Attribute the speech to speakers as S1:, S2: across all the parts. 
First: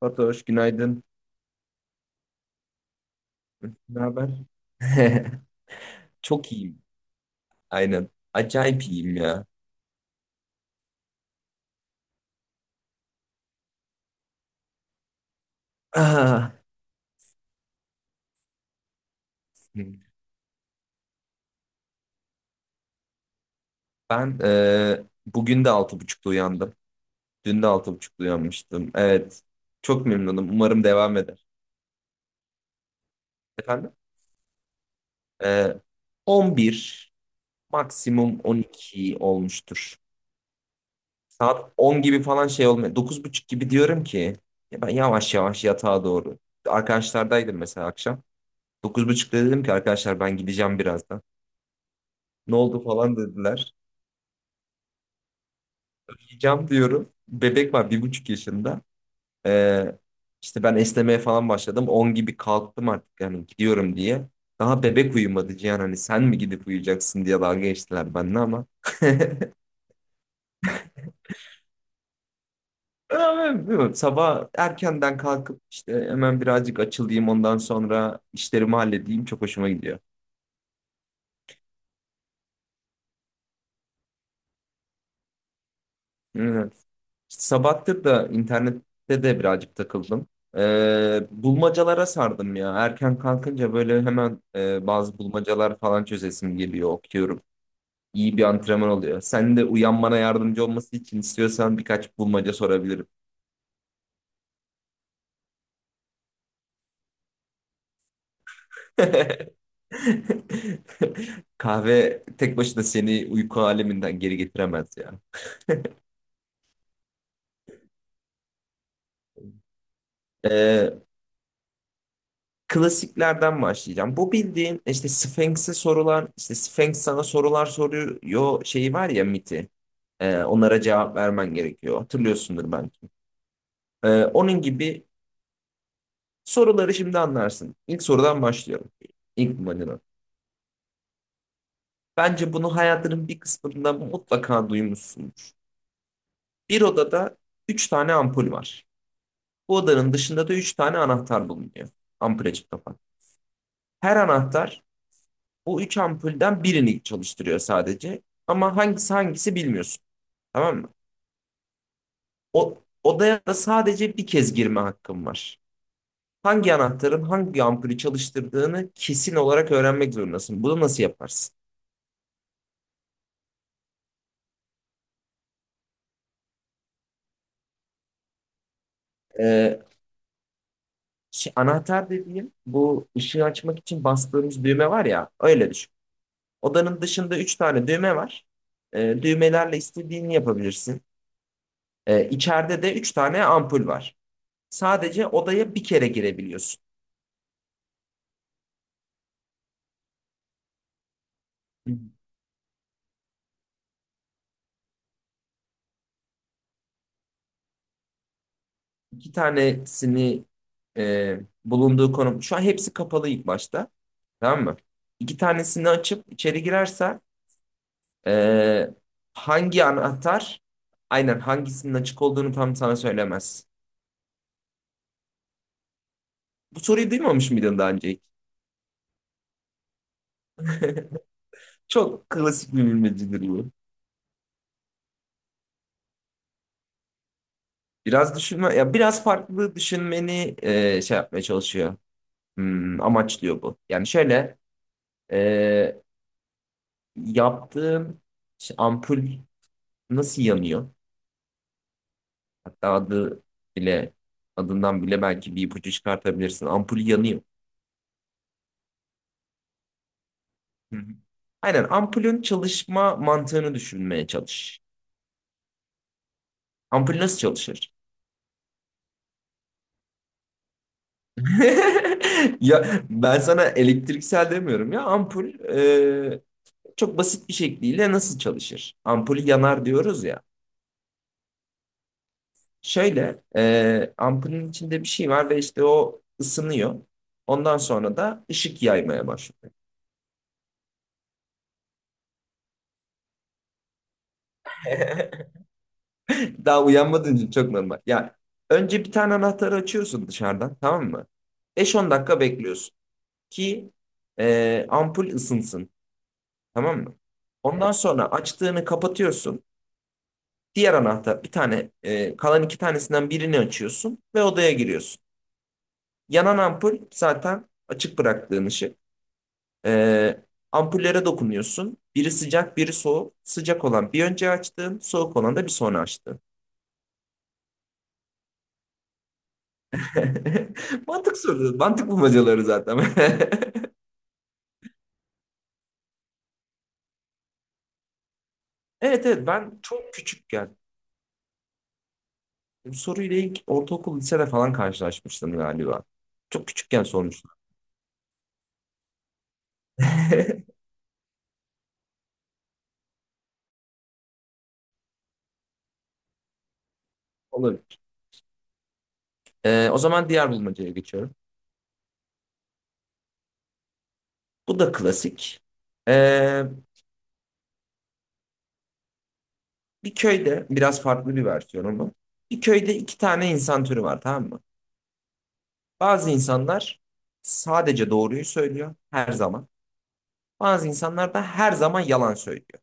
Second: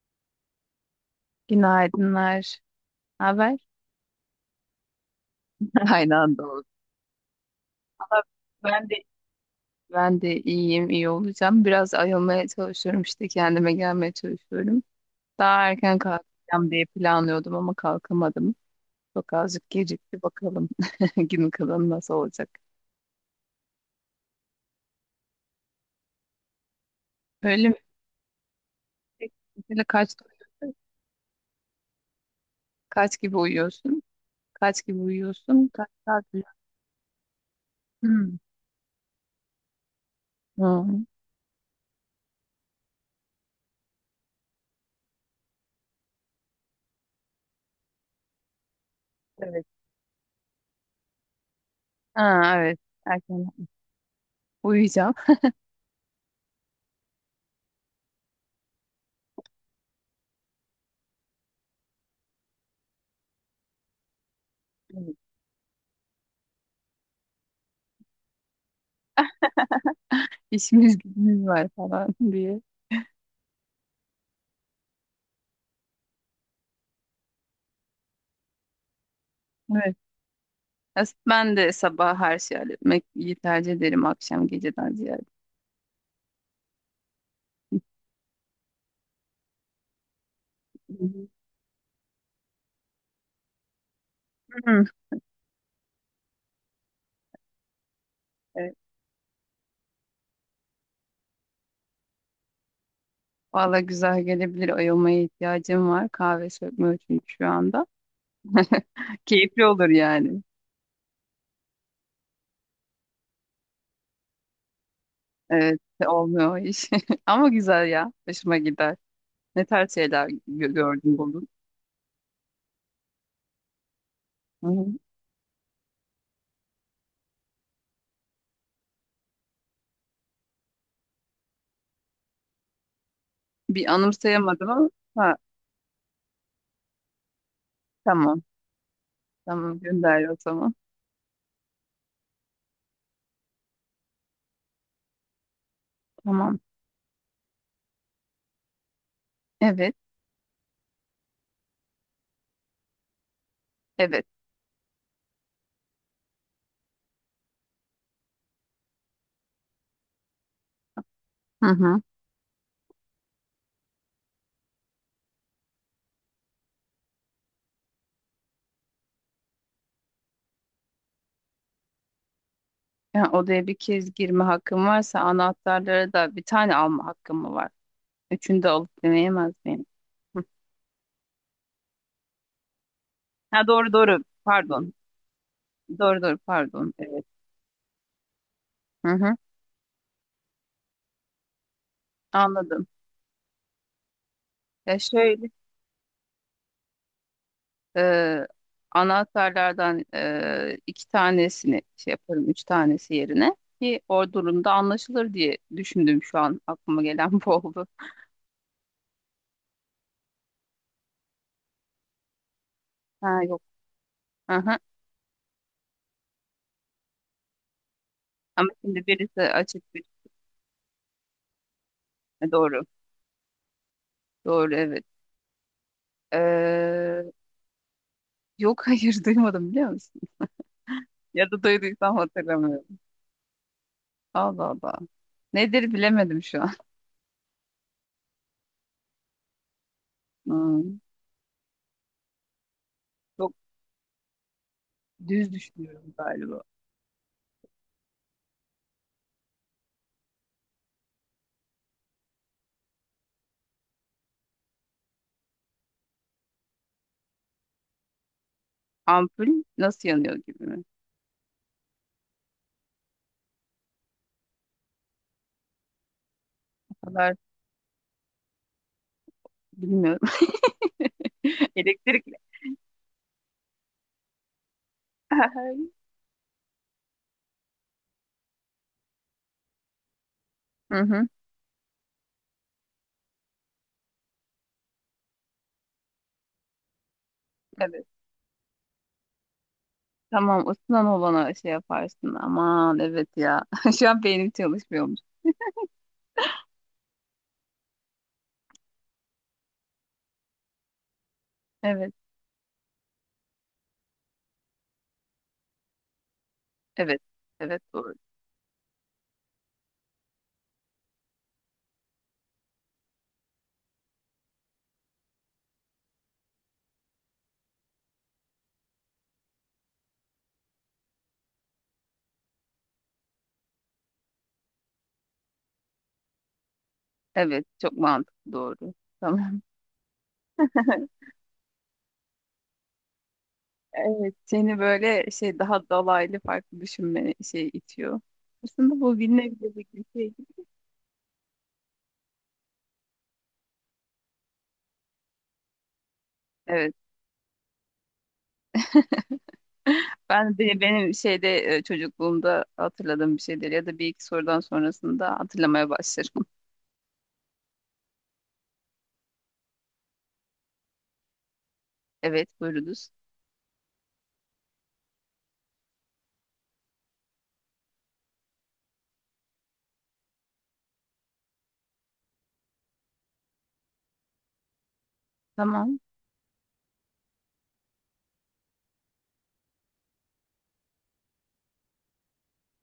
S1: Fatoş, günaydın.
S2: Günaydınlar. Ne haber?
S1: Ne haber?
S2: Aynı anda
S1: Çok
S2: oldu.
S1: iyiyim. Aynen.
S2: Ama
S1: Acayip
S2: Ben de
S1: iyiyim ya.
S2: ben de iyiyim, iyi olacağım. Biraz ayılmaya çalışıyorum işte kendime gelmeye çalışıyorum. Daha erken
S1: Ah.
S2: kalkacağım diye planlıyordum ama kalkamadım. Çok azıcık gecikti bakalım, gün kalanı nasıl olacak.
S1: Ben bugün de 6.30'da uyandım. Dün de
S2: Öyle mi?
S1: 6.30'da uyanmıştım.
S2: Peki,
S1: Evet.
S2: Mesela
S1: Çok
S2: kaç
S1: memnunum. Umarım devam eder.
S2: kaç gibi
S1: Efendim?
S2: uyuyorsun? Kaç gibi uyuyorsun?
S1: E,
S2: Kaç saat uyuyorsun?
S1: 11,
S2: Hmm.
S1: maksimum 12 olmuştur.
S2: Hmm.
S1: Saat 10 gibi falan şey olmuyor. Dokuz buçuk gibi diyorum ki ya ben yavaş yavaş yatağa doğru. Arkadaşlardaydım mesela akşam. Dokuz buçukta dedim
S2: Evet.
S1: ki arkadaşlar ben gideceğim birazdan.
S2: Ha,
S1: Ne
S2: evet.
S1: oldu falan
S2: Erken
S1: dediler.
S2: uyuyacağım.
S1: Yiyeceğim diyorum. Bebek var 1,5 yaşında. Ee, işte ben esnemeye falan başladım. 10 gibi kalktım artık yani gidiyorum diye. Daha bebek uyumadı Cihan, hani sen mi gidip uyuyacaksın diye dalga geçtiler benimle ama.
S2: İşimiz gücümüz var falan diye.
S1: Ama bilmiyorum, sabah erkenden kalkıp işte hemen birazcık açılayım, ondan sonra işlerimi halledeyim, çok hoşuma
S2: Evet.
S1: gidiyor.
S2: Ben de sabah her şeyi halletmeyi tercih ederim, akşam geceden ziyade.
S1: Evet. Sabahtır da internette de birazcık takıldım.
S2: Hı
S1: Bulmacalara sardım ya. Erken kalkınca böyle hemen
S2: hı.
S1: bazı bulmacalar falan çözesim geliyor, okuyorum. İyi bir
S2: Evet.
S1: antrenman oluyor. Sen de uyanmana yardımcı olması için istiyorsan birkaç bulmaca sorabilirim.
S2: Valla güzel gelebilir. Ayılmaya ihtiyacım var. Kahve sökmüyor çünkü şu anda. Keyifli olur yani.
S1: Kahve tek başına seni uyku aleminden geri getiremez ya.
S2: Evet, olmuyor o iş. Ama güzel ya. Hoşuma gider. Ne tarz şeyler
S1: Ee,
S2: gördün, buldun?
S1: Klasiklerden başlayacağım. Bu
S2: Hı
S1: bildiğin
S2: hı.
S1: işte Sphinx'e sorular, işte Sphinx sana sorular soruyor şeyi var ya, miti. Onlara cevap vermen gerekiyor. Hatırlıyorsundur belki.
S2: Bir
S1: Onun
S2: anımsayamadım ama
S1: gibi
S2: ha,
S1: soruları şimdi anlarsın. İlk
S2: tamam.
S1: sorudan başlıyorum. İlk
S2: Tamam,
S1: manina.
S2: gönder o zaman.
S1: Bence bunu hayatının bir kısmında mutlaka duymuşsundur.
S2: Tamam.
S1: Bir odada üç tane ampul var. Bu
S2: Evet.
S1: odanın dışında da üç tane anahtar bulunuyor. Ampule çift kapan. Her
S2: Evet.
S1: anahtar Bu üç ampulden birini çalıştırıyor sadece. Ama hangisi hangisi bilmiyorsun. Tamam mı?
S2: Hı hı.
S1: Odaya da sadece bir kez girme hakkın var. Hangi anahtarın hangi ampulü çalıştırdığını kesin olarak öğrenmek zorundasın. Bunu nasıl yaparsın?
S2: Yani odaya bir kez girme hakkım varsa, anahtarlara da bir tane alma hakkım mı var? Üçünü de alıp deneyemez
S1: Ee,
S2: miyim? Hı.
S1: Anahtar dediğim, bu ışığı
S2: Ha,
S1: açmak
S2: doğru
S1: için
S2: doğru.
S1: bastığımız düğme
S2: Pardon.
S1: var ya, öyle düşün.
S2: Doğru doğru, pardon.
S1: Odanın
S2: Evet.
S1: dışında üç tane düğme var.
S2: Hı hı.
S1: Düğmelerle istediğini yapabilirsin. İçeride
S2: Anladım.
S1: de üç tane ampul var.
S2: Ya
S1: Sadece
S2: şöyle,
S1: odaya bir kere girebiliyorsun.
S2: e, anahtarlardan iki tanesini şey yaparım. Üç tanesi yerine ki o durumda anlaşılır diye düşündüm şu an. Aklıma gelen bu oldu.
S1: İki tanesini bulunduğu konum. Şu an hepsi kapalı
S2: Ha
S1: ilk
S2: yok.
S1: başta.
S2: Hı
S1: Tamam mı?
S2: hı.
S1: İki tanesini açıp içeri girerse
S2: Ama
S1: e,
S2: şimdi birisi
S1: hangi
S2: açık bir.
S1: anahtar aynen hangisinin açık
S2: Ha,
S1: olduğunu tam
S2: doğru.
S1: sana söylemez.
S2: Doğru, evet.
S1: Bu soruyu
S2: E,
S1: duymamış mıydın daha önce hiç?
S2: Yok, hayır, duymadım biliyor musun? Ya da duyduysam
S1: Çok klasik bir
S2: hatırlamıyorum.
S1: bilmecedir bu.
S2: Allah Allah. Nedir bilemedim şu an.
S1: Biraz düşünme, ya biraz farklı düşünmeni
S2: Hmm,
S1: şey yapmaya çalışıyor.
S2: çok
S1: Amaçlıyor bu. Yani şöyle
S2: düz
S1: e,
S2: düşünüyorum galiba.
S1: yaptığım işte, ampul nasıl yanıyor? Hatta bile adından bile belki bir ipucu çıkartabilirsin. Ampul yanıyor.
S2: Ampul nasıl yanıyor gibi mi?
S1: Hı hı. Aynen, ampulün çalışma mantığını düşünmeye çalış.
S2: O
S1: Ampul
S2: kadar
S1: nasıl çalışır?
S2: bilmiyorum. Elektrikle.
S1: Ya ben sana elektriksel demiyorum ya, ampul e, çok basit bir şekliyle nasıl çalışır? Ampul yanar diyoruz ya.
S2: Hı hı.
S1: Şöyle ampulün içinde bir şey var ve işte o ısınıyor. Ondan
S2: Evet.
S1: sonra da ışık yaymaya başlıyor.
S2: Tamam, ısınan olana şey yaparsın. Aman evet ya. Şu an beynim çalışmıyormuş.
S1: Daha uyanmadığın için çok normal. Ya önce bir tane anahtarı açıyorsun dışarıdan, tamam mı? 5-10
S2: Evet.
S1: dakika bekliyorsun ki ampul ısınsın, tamam mı?
S2: Evet. Evet,
S1: Ondan
S2: doğru.
S1: sonra açtığını kapatıyorsun. Diğer anahtar bir tane kalan iki tanesinden birini açıyorsun ve odaya giriyorsun. Yanan ampul zaten açık bıraktığın ışık. E, Ampullere dokunuyorsun. Biri sıcak, biri soğuk. Sıcak olan bir önce açtığın, soğuk olan da bir sonra açtığın.
S2: Evet, çok mantıklı, doğru. Tamam.
S1: Mantık soruları, mantık bulmacaları zaten.
S2: Evet, seni böyle şey, daha dolaylı farklı düşünme şey itiyor. Aslında bu
S1: Evet, evet, ben
S2: bilinebilecek bir
S1: çok
S2: şey.
S1: küçükken bu soruyla ilk ortaokul lisede falan karşılaşmıştım galiba. Çok
S2: Evet.
S1: küçükken sormuşlar.
S2: Ben de benim şeyde, çocukluğumda hatırladığım bir şeyler ya da bir iki sorudan sonrasında hatırlamaya başlarım.
S1: Olabilir. O zaman diğer bulmacaya geçiyorum.
S2: Evet, buyurunuz.
S1: Bu da klasik. Ee, Bir köyde biraz farklı bir versiyonu bu. Bir köyde iki tane insan türü var, tamam mı?
S2: Tamam.
S1: Bazı insanlar sadece doğruyu söylüyor her zaman. Bazı insanlar da her zaman yalan söylüyor.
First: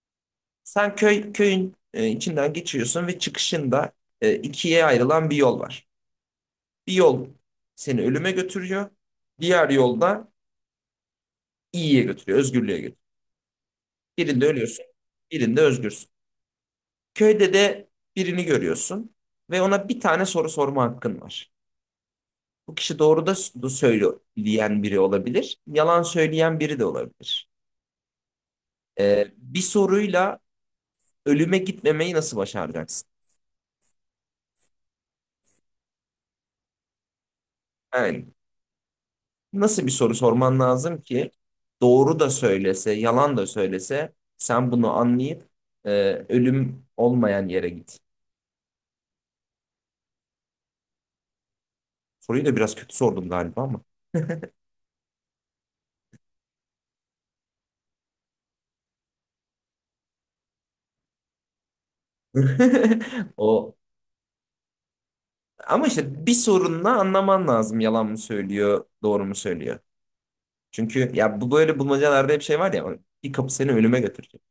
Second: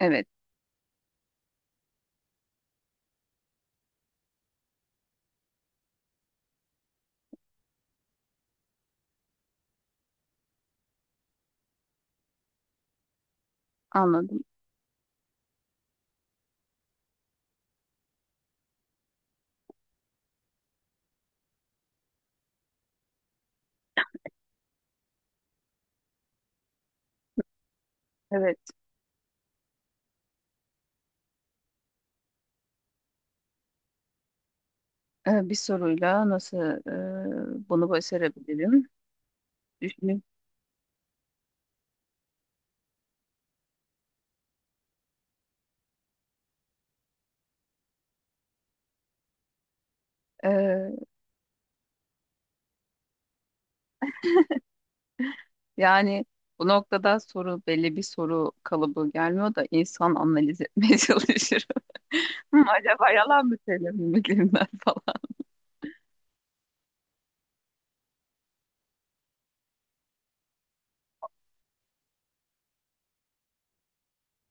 S2: Evet,
S1: Sen köyün içinden geçiyorsun ve çıkışında ikiye ayrılan bir yol var. Bir yol seni ölüme götürüyor. Diğer yolda iyiye götürüyor, özgürlüğe götürüyor.
S2: anladım.
S1: Birinde ölüyorsun, birinde özgürsün. Köyde de birini görüyorsun ve ona bir tane soru sorma hakkın var. Bu kişi doğru da söyleyen biri olabilir, yalan söyleyen biri de olabilir.
S2: Evet,
S1: Bir soruyla ölüme gitmemeyi nasıl başaracaksın?
S2: bir soruyla nasıl bunu
S1: Yani
S2: başarabilirim?
S1: Nasıl bir soru
S2: Düşünün.
S1: sorman lazım ki doğru da söylese, yalan da söylese sen bunu anlayıp e, ölüm olmayan yere git.
S2: E,
S1: Soruyu da biraz kötü sordum galiba ama.
S2: Yani bu noktada soru, belli bir soru kalıbı gelmiyor da insan analiz etmeye çalışır. Hmm, acaba yalan mı
S1: O,
S2: söylemiyorum ben falan.
S1: ama işte bir sorunla anlaman lazım, yalan mı söylüyor, doğru mu söylüyor. Çünkü ya bu böyle bulmacalarda hep şey var ya, bir kapı seni ölüme götürecek.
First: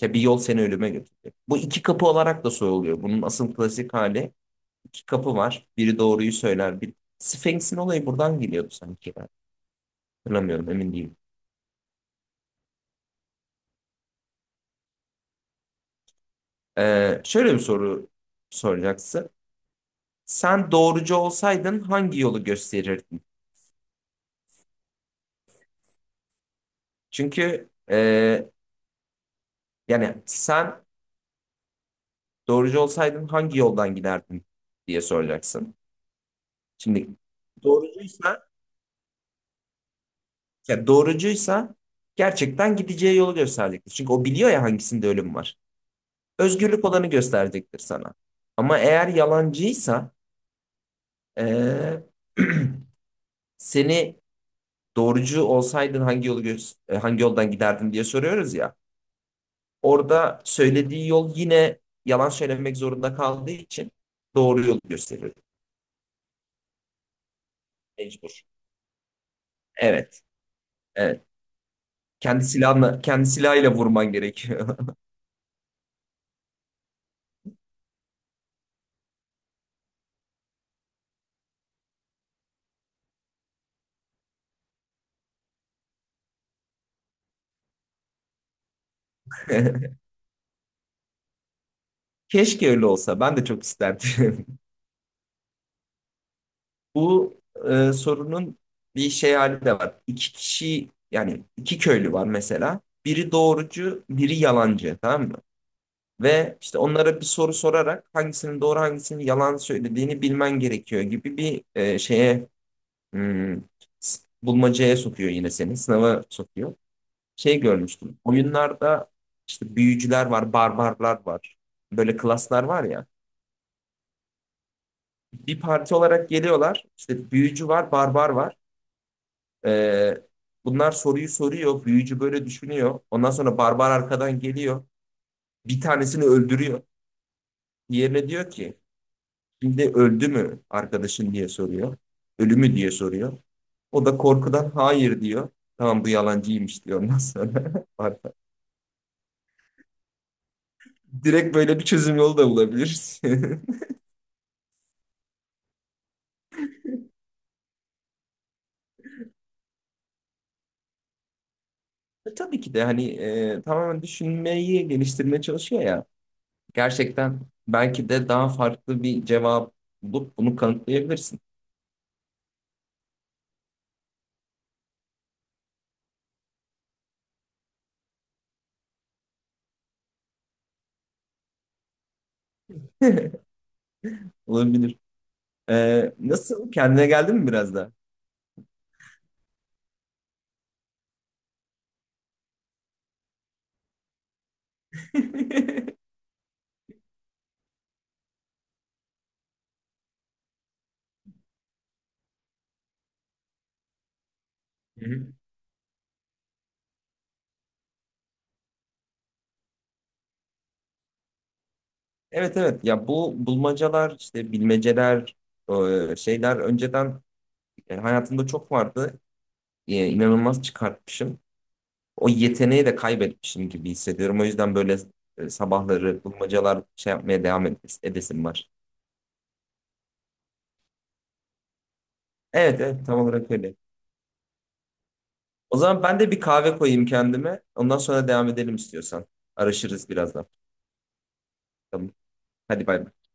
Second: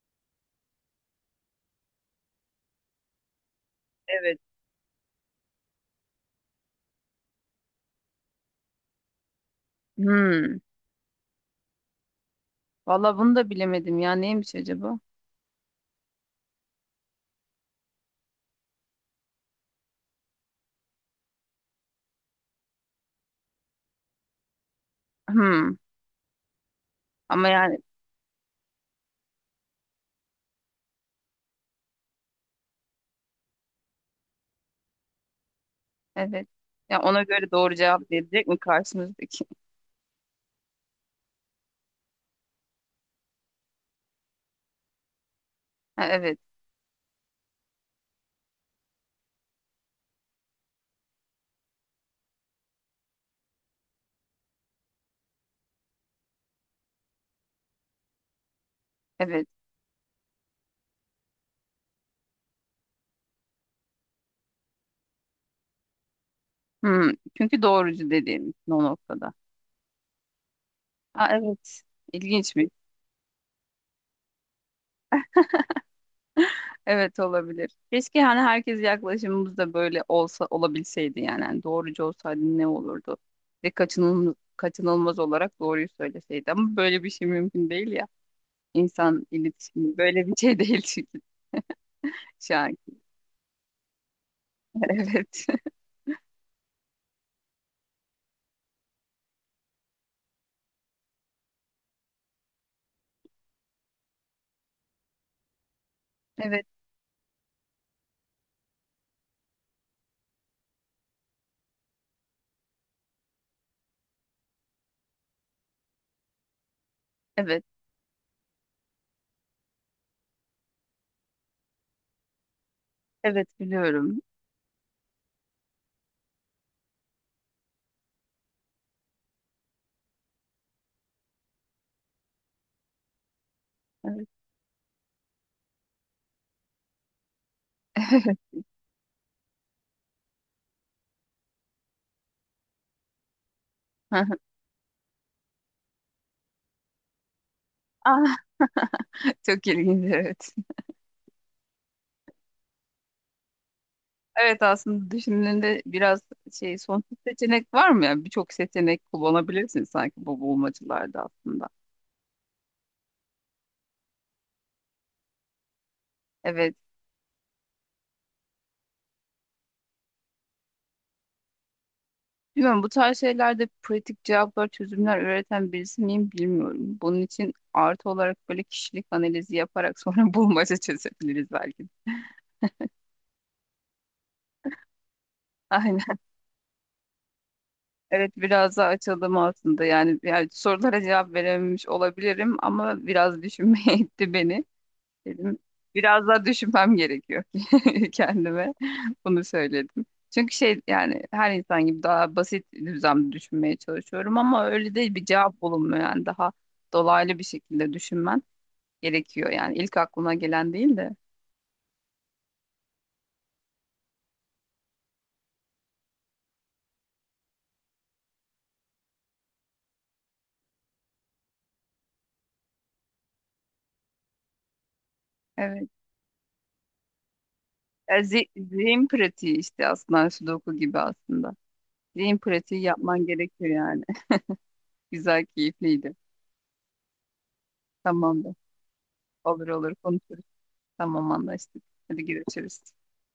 S1: Ya bir yol seni ölüme götürecek. Bu iki kapı olarak da soruluyor. Bunun asıl klasik hali,
S2: Evet.
S1: iki kapı var. Biri doğruyu söyler, Sphinx'in olayı buradan geliyordu sanki.
S2: Hmm.
S1: Hatırlamıyorum, emin değilim.
S2: Valla bunu da bilemedim ya, neymiş acaba?
S1: Şöyle bir soru soracaksın. Sen doğrucu olsaydın hangi yolu gösterirdin?
S2: Hmm. Ama
S1: Çünkü
S2: yani
S1: yani sen doğrucu olsaydın hangi yoldan giderdin diye soracaksın.
S2: evet. Ya
S1: Şimdi
S2: ona göre doğru cevap verecek
S1: doğrucuysa
S2: mi karşımızdaki?
S1: doğrucuysa gerçekten gideceği yolu gösterecektir. Çünkü o biliyor ya, hangisinde ölüm var.
S2: Ha, evet.
S1: Özgürlük olanı gösterecektir sana. Ama eğer yalancıysa e, seni, doğrucu olsaydın hangi yolu gö- e, hangi yoldan giderdin diye soruyoruz ya.
S2: Evet.
S1: Orada söylediği yol, yine yalan söylemek zorunda kaldığı için, doğru yolu gösteriyor.
S2: Hmm. Çünkü doğrucu
S1: Mecbur.
S2: dediğim için o noktada.
S1: Evet, evet.
S2: Ha, evet.
S1: Kendi
S2: İlginç bir.
S1: silahla, kendi silahıyla vurman gerekiyor.
S2: Evet, olabilir. Keşke hani herkes, yaklaşımımız da böyle olsa olabilseydi yani. Hani doğrucu olsaydı ne olurdu? Ve kaçınılmaz, kaçınılmaz olarak doğruyu söyleseydi. Ama böyle bir şey mümkün değil ya. İnsan iletişimi böyle bir şey değil çünkü şu
S1: Keşke
S2: an.
S1: öyle olsa. Ben de çok isterdim.
S2: Evet.
S1: Bu sorunun bir şey hali de var. İki kişi, yani iki köylü var mesela. Biri doğrucu, biri yalancı, tamam mı? Ve
S2: Evet.
S1: işte onlara bir soru sorarak hangisinin doğru, hangisinin yalan söylediğini bilmen gerekiyor gibi bir şeye, hmm, bulmacaya sokuyor, yine seni sınava sokuyor. Şey
S2: Evet.
S1: görmüştüm oyunlarda, işte büyücüler var, barbarlar var, böyle klaslar var ya,
S2: Evet, biliyorum.
S1: bir parti olarak geliyorlar. İşte büyücü var, barbar var. E, Bunlar soruyu soruyor, büyücü böyle düşünüyor, ondan sonra barbar
S2: Evet.
S1: arkadan geliyor, bir tanesini öldürüyor. Diğerine diyor ki, şimdi öldü mü arkadaşın diye soruyor. Ölü mü diye soruyor. O da korkudan hayır diyor. Tamam, bu yalancıymış diyor ondan sonra.
S2: Ah. Çok ilginç, evet.
S1: Direkt böyle bir çözüm yolu da bulabiliriz.
S2: Evet, aslında düşündüğünde biraz şey, sonsuz seçenek var mı yani, birçok seçenek kullanabilirsin sanki bu bulmacalarda aslında.
S1: Tabii ki de, hani tamamen düşünmeyi geliştirmeye çalışıyor ya.
S2: Evet.
S1: Gerçekten belki de daha farklı bir cevap bulup bunu kanıtlayabilirsin.
S2: Bilmiyorum, bu tarz şeylerde pratik cevaplar, çözümler üreten birisi miyim bilmiyorum. Bunun için artı olarak böyle kişilik analizi yaparak sonra bulmaca çözebiliriz belki.
S1: Olabilir.
S2: Aynen.
S1: Nasıl? Kendine geldin mi biraz da?
S2: Evet, biraz daha açıldım aslında. Yani, yani sorulara cevap verememiş olabilirim ama biraz düşünmeye itti beni. Dedim biraz daha düşünmem gerekiyor kendime. Bunu söyledim. Çünkü şey, yani her insan gibi daha basit düzlemde düşünmeye çalışıyorum ama öyle değil, bir cevap bulunmuyor, yani daha dolaylı bir şekilde düşünmen gerekiyor yani, ilk aklına gelen değil de.
S1: Evet, evet, ya, bu bulmacalar, işte bilmeceler şeyler önceden, yani hayatımda çok vardı. İnanılmaz çıkartmışım. O yeteneği de kaybetmişim gibi hissediyorum. O yüzden böyle
S2: Evet.
S1: sabahları bulmacalar şey yapmaya devam
S2: E,
S1: edesim var.
S2: zihin pratiği işte, aslında sudoku gibi aslında. Zihin
S1: Evet,
S2: pratiği
S1: evet, tam
S2: yapman
S1: olarak
S2: gerekiyor
S1: öyle.
S2: yani. Güzel,
S1: O zaman
S2: keyifliydi.
S1: ben de bir kahve koyayım kendime. Ondan sonra devam
S2: Tamamdır.
S1: edelim istiyorsan.
S2: Olur olur,
S1: Araşırız
S2: konuşuruz.
S1: birazdan.
S2: Tamam, anlaştık.
S1: Tamam.
S2: Hadi görüşürüz.
S1: Hadi bay bay.